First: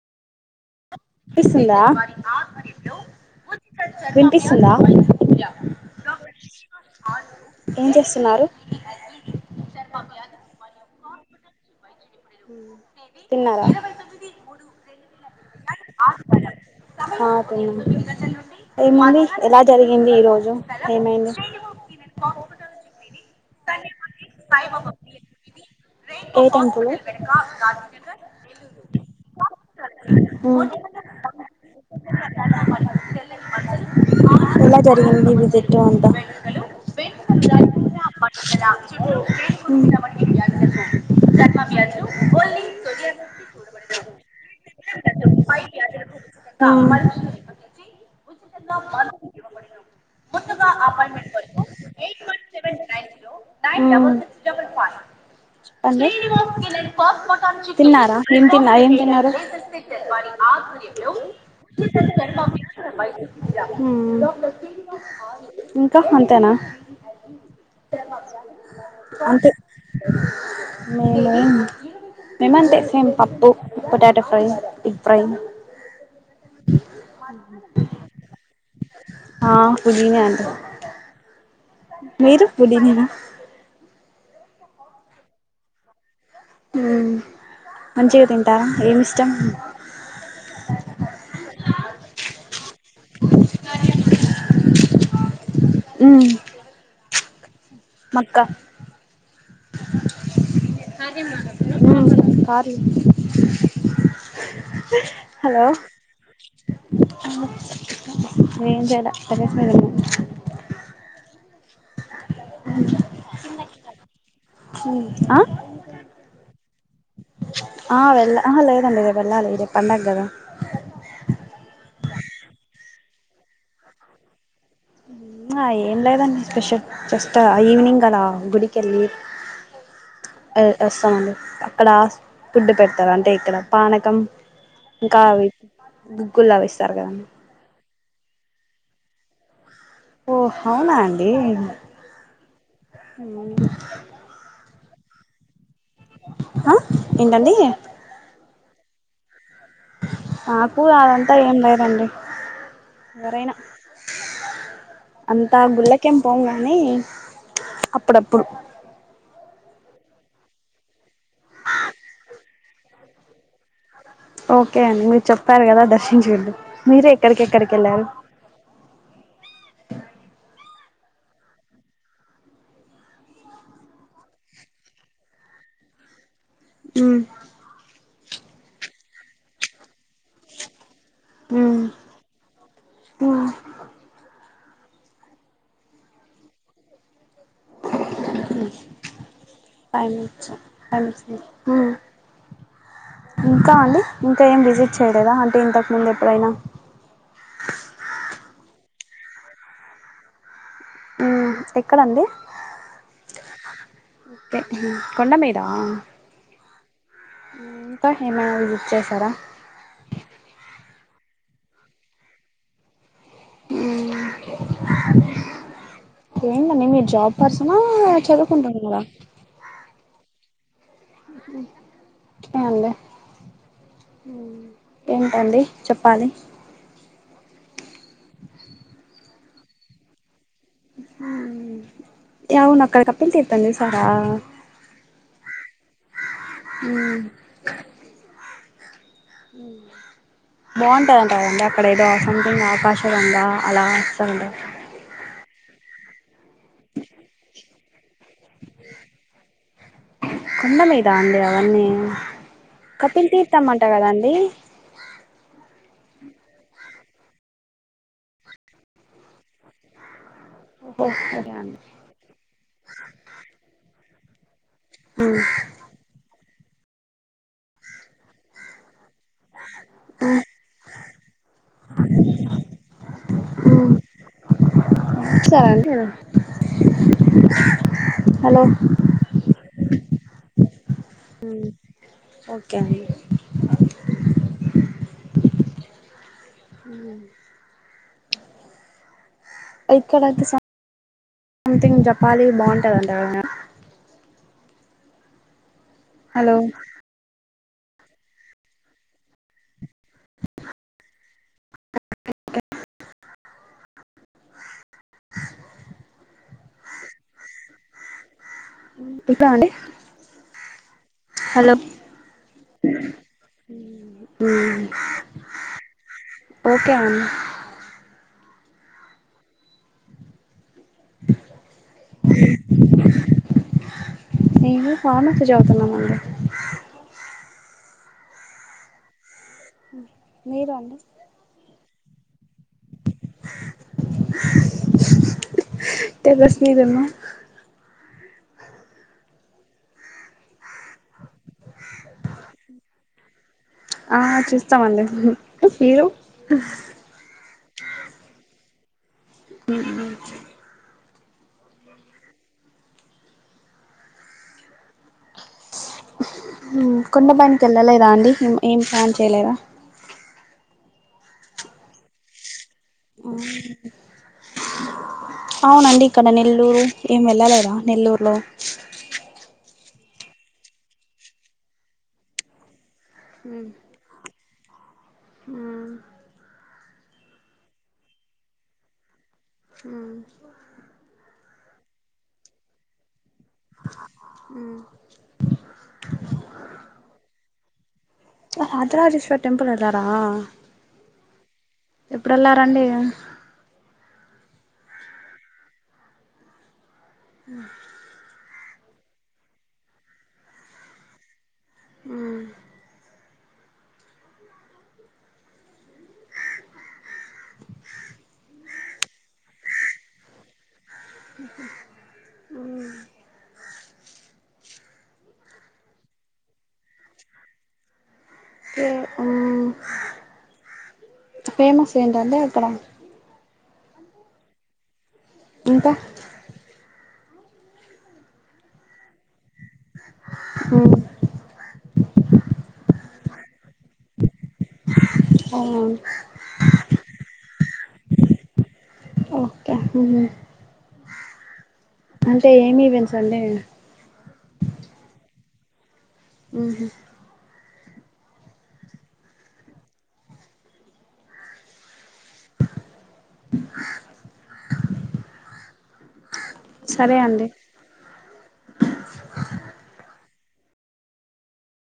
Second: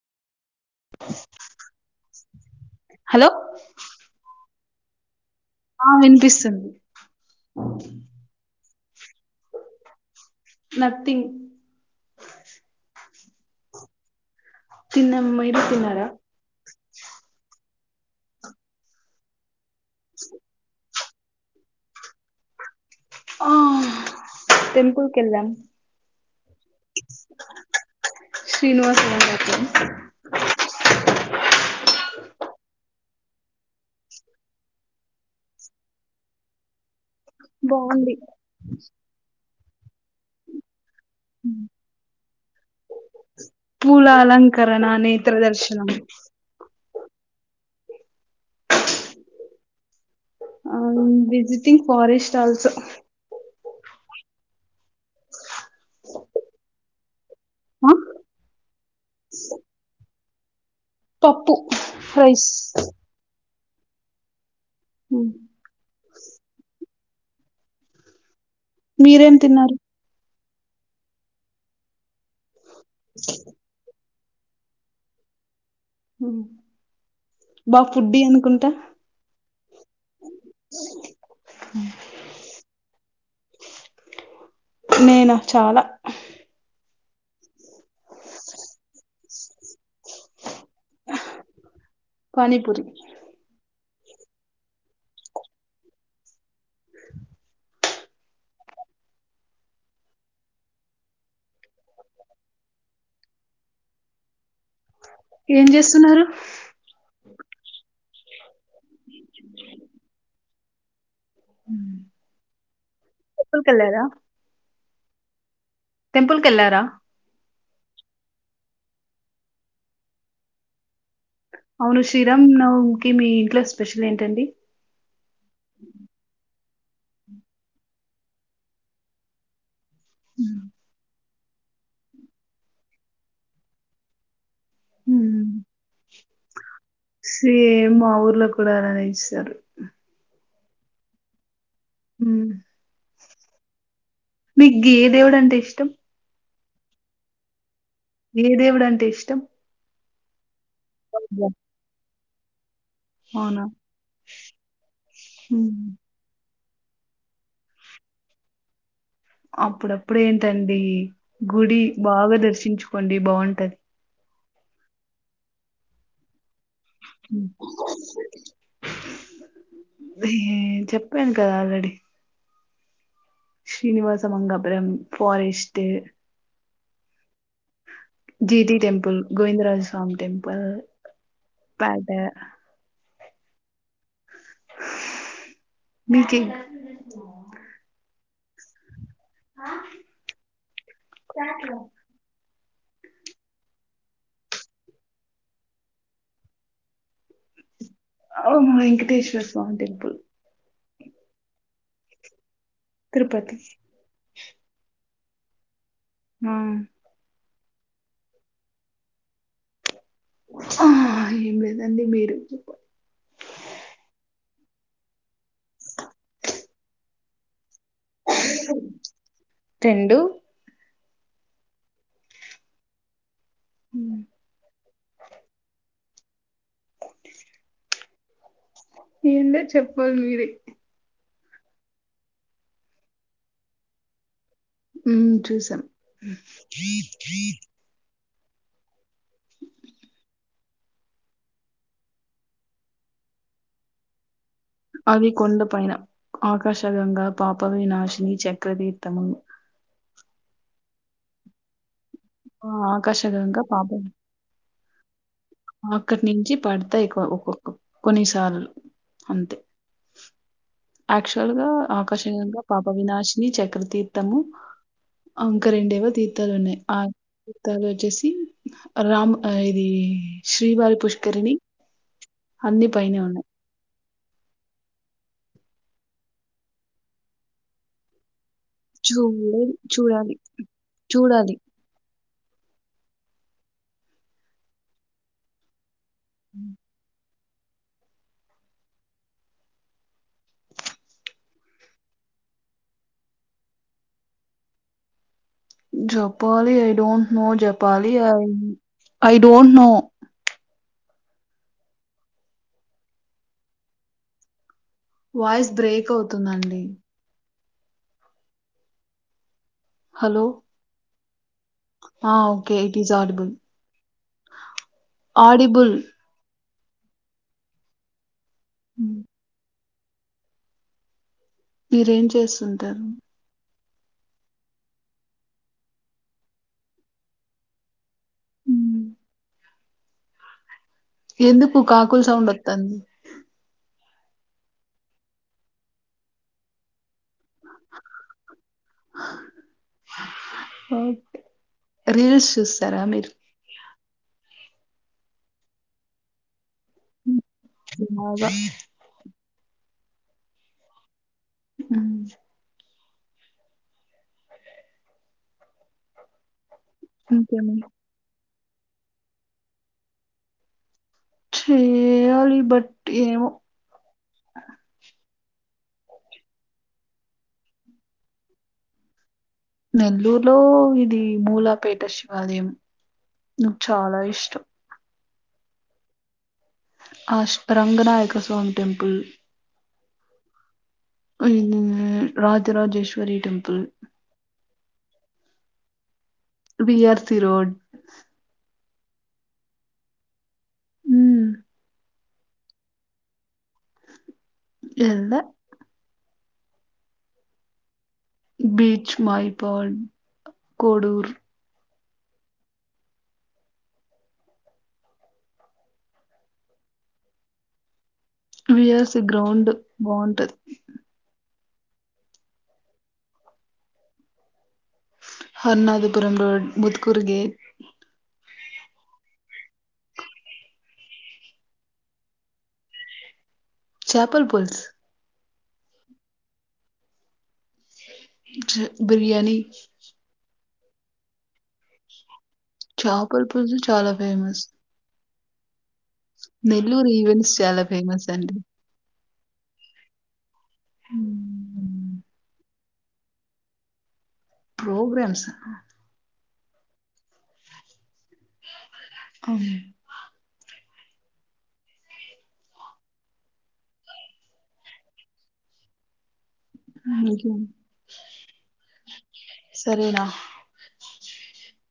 Hello వినిపిస్తుంద వినిపిస్తుంద ఆ వినిపిస్తుంది ఏం చేస్తున్నారు నథింగ్ తిన్నారా తిన్నం మీరు తిన్నారా ఆ ఏముంది ఎలా జరిగింది ఈ రోజు ఏమైంది ఆ టెంపుల్ కెళ్ళాం ఏ టెంపుల్ ఆ శ్రీనివాస టెంపుల్ క ఎలా జరిగింది విసిట్ అంత బాగుంది ఉమ్ బ త పూల అలంకరణ నేత్రదర్శనం అవును విజిటింగ్ ఫారెస్ట్ ఆల్సో ఉమ్ అంటే తిన్నారా ఎం తిన్నా ఏం తిన్నారు పప్పు గర్మా రైస్ ఆ ఇంకా అంతేనా హ స మా మీరేం తిన్నారు మేము మేమంతే మేం పప్పు potato fry egg fry ఉమ్ బాగా ఫుడ్డీ అనుకుంటా ఆ పుదీనా అండి మీరు ఫుడ్డీ నేనా నేను చాలా మంచిగ తింటారా ఏమి ఇష్టం పాని పూరి ఉమ్ మక్క కార్లో హలో ఏం చేస్తున్నారు ఏం చేయలే టెర్రెస్ మీదున్న ఉమ్ టెంపుల్కెల్లారా ఆ టెంపుల్కెళ్ళారా ఆ వెళ్ళ అహ లేదండి ఇగ వెళ్ళాలి రేపు పండగ కదా అవును శ్రీరామనవమికి మీ ఇంట్లో స్పెషల్ ఏంటండి ఏం లేదండి స్పెషల్ జస్ట్ ఈవినింగ్ అలా గుడికెళ్ళి వస్తామండి అక్కడ ఫుడ్డు పెడతారు అంటే ఇక్కడ పానకం ఇంకా ఉమ్ అవి గుగ్గులు అవి ఇస్తారు కదండి సేమ్ మా ఊర్లో కూడా అలానే ఇస్తారు ఓ అవునా అండి హ ఏమో అండి మీకు ఏ దేవుడంటే ఇష్టం ఆ ఏంటండి ఏ దేవుడంటే ఇష్టం నాకు అదంతా ఏం లేదండి ఎవరైనా అవునా అంతా మ్మ్ గుల్లకేం పోంగా కాని అప్పుడప్పుడు అప్పుడప్పుడు ఏంటండి గుడి బాగా దర్శించుకోండి బాగుంటది ఓకే అండి మీరు చెప్పారు కదా దర్శించుకుంటాం ఉమ్. మీరేక్కడికెక్కడికెల్లారు ఏ- చెప్పాను కదా ఆల్రెడీ శ్రీనివాస మంగపురం ఫారెస్ట్ మ్ జీటి టెంపల్ గోవిందరాజ్ స్మి టెంపల్ పడ్ ఆ మీకే ఫైవ్ మినిట్స్ ఫైవ్ మినిట్స్ ఆ ఇంకా అండి ఇంకా ఏం విజిట్ చేయలేదా అంటే ఇంతకుముందు ఎప్పుడైనా ఆ వెంకటేశ్వర స్వామి టెంపుల్ ఉమ్ ఎక్కడండి తిరుపతి ే కొండ మీదా ఆ ఇంకా ఏమైనా విజిట్ చేశారా ఆ ఏం లేదండి మీరే చెప్పాలి హ్మ్ ఏంటండి మీరు జాబ్ పర్సిన చదువుకుంటున్నార రెండు ఏండి ఏంటండి చెప్ ప్పలి ఓకే ఏంటో చెప్పాలి మీరే హుమ్మ్ ఏవండీ అక్కడ కప్పిల్ తీర్తం చుసార మ్మ చూసాం మ్ మ్ బాగుంటాయంట కదండి అక్కడ ఏదో సంథింగ్ ఆకాశగంగ అలా చేసారంట గా అది కొండ పైన ఆకాశగంగా పాప వినాశిని చెక్ ప్రదీర్తమును కొండ మీదా అండి అవన్నీ కపిల్ ఆకాశగంగా తీర్థమ్మంటా పాప కదాండి అక్కడి నుంచి పడతాయి ఆ ఒ కొన్నిసార్లు అంతే ఓహో యాక్చువల్ ఓకే గా అండి ఆకాశగంగా పాప వినాశిని చక్రతీర్థము ఇంకా రెండేవో తీర్థాలు ఉన్నాయి ఆ తీర్థాలు వచ్చేసి రామ్ ఆ ఇది శ్రీవారి పుష్కరిణి అన్ని పైనే ఉన్నాయి చూసారా అండి మీరు చూలెదు చూడాలి చూడాలి ఓకే అండి హ్మ్మ్ ఇక్కడైతే సం సంమ్థింగ్ జపాలీ బాగుంటదంట కదా మే జప్పాలి ఐ డోంట్ నో జప్ పాలి I I don't know voice break అవుతుందండి ఇప్పడా అండి hello hello a okay it is audible hmm audible okay um hmm మీరేం చేస్తుంటారు నేను ఫార్మసీ చదవతున్నానండి హ్మ్మ్ మీరు అండి ఎందుకు కాకుల సౌండ్ ఒతాంది టేరేస్ మీద ఉన్నా హో రీల్స్ చూస్తారా మీరు ఆ చూస్తామండి మీరు బాగా హ్మ్మ్ హు హ్మ్ కొండ పైకి ఇంకేమి వెళ్ళలేదా అండి ఏం ప్లాన్ చేయలేదా చేయాలి బట్ ఏమో అవునండి ఇక్కడ నెల్లూరు ఏం వెళ్ళాలేరా నెల్లూరులో నెల్లూరులో ఇది మూలాపేట శివాలయం నాకు చాలా ఇష్టం ఆ ఆ స్పరాంగనాయక స్వామి టెంపుల్ హ్మ్మ్ హ్మ్మ్ Rajarajeshwari temple BRC road Rajarajeshwari temple వెళ్ళారా మ్మ్. ఎప్పుడు వెళ్లారండి ఎల్లా బీచ్ మయపాడ్ కోడూర్ హుం విఆర్సి గ్రౌండ్ బాగుంటది హ్మ్ హరునాథపురం రోడ్ ముత్కూర్ గే ఫేమస్ ఏంటండీ అక్కడ చాపల్ పుల్స్ ఇంకా బిర్యానీ హొ చాపల పల్స్ చాలా ఫేమస్ హొ నెల్లూరు ఈవెంట్స్ చాలా ఫేమస్ అండి ఓకే అంటే ఏమి ఈవెంట్స్ అండి ప్రోగ్రామ్స్ హ్మ్ అవును సరే అండి సరేనా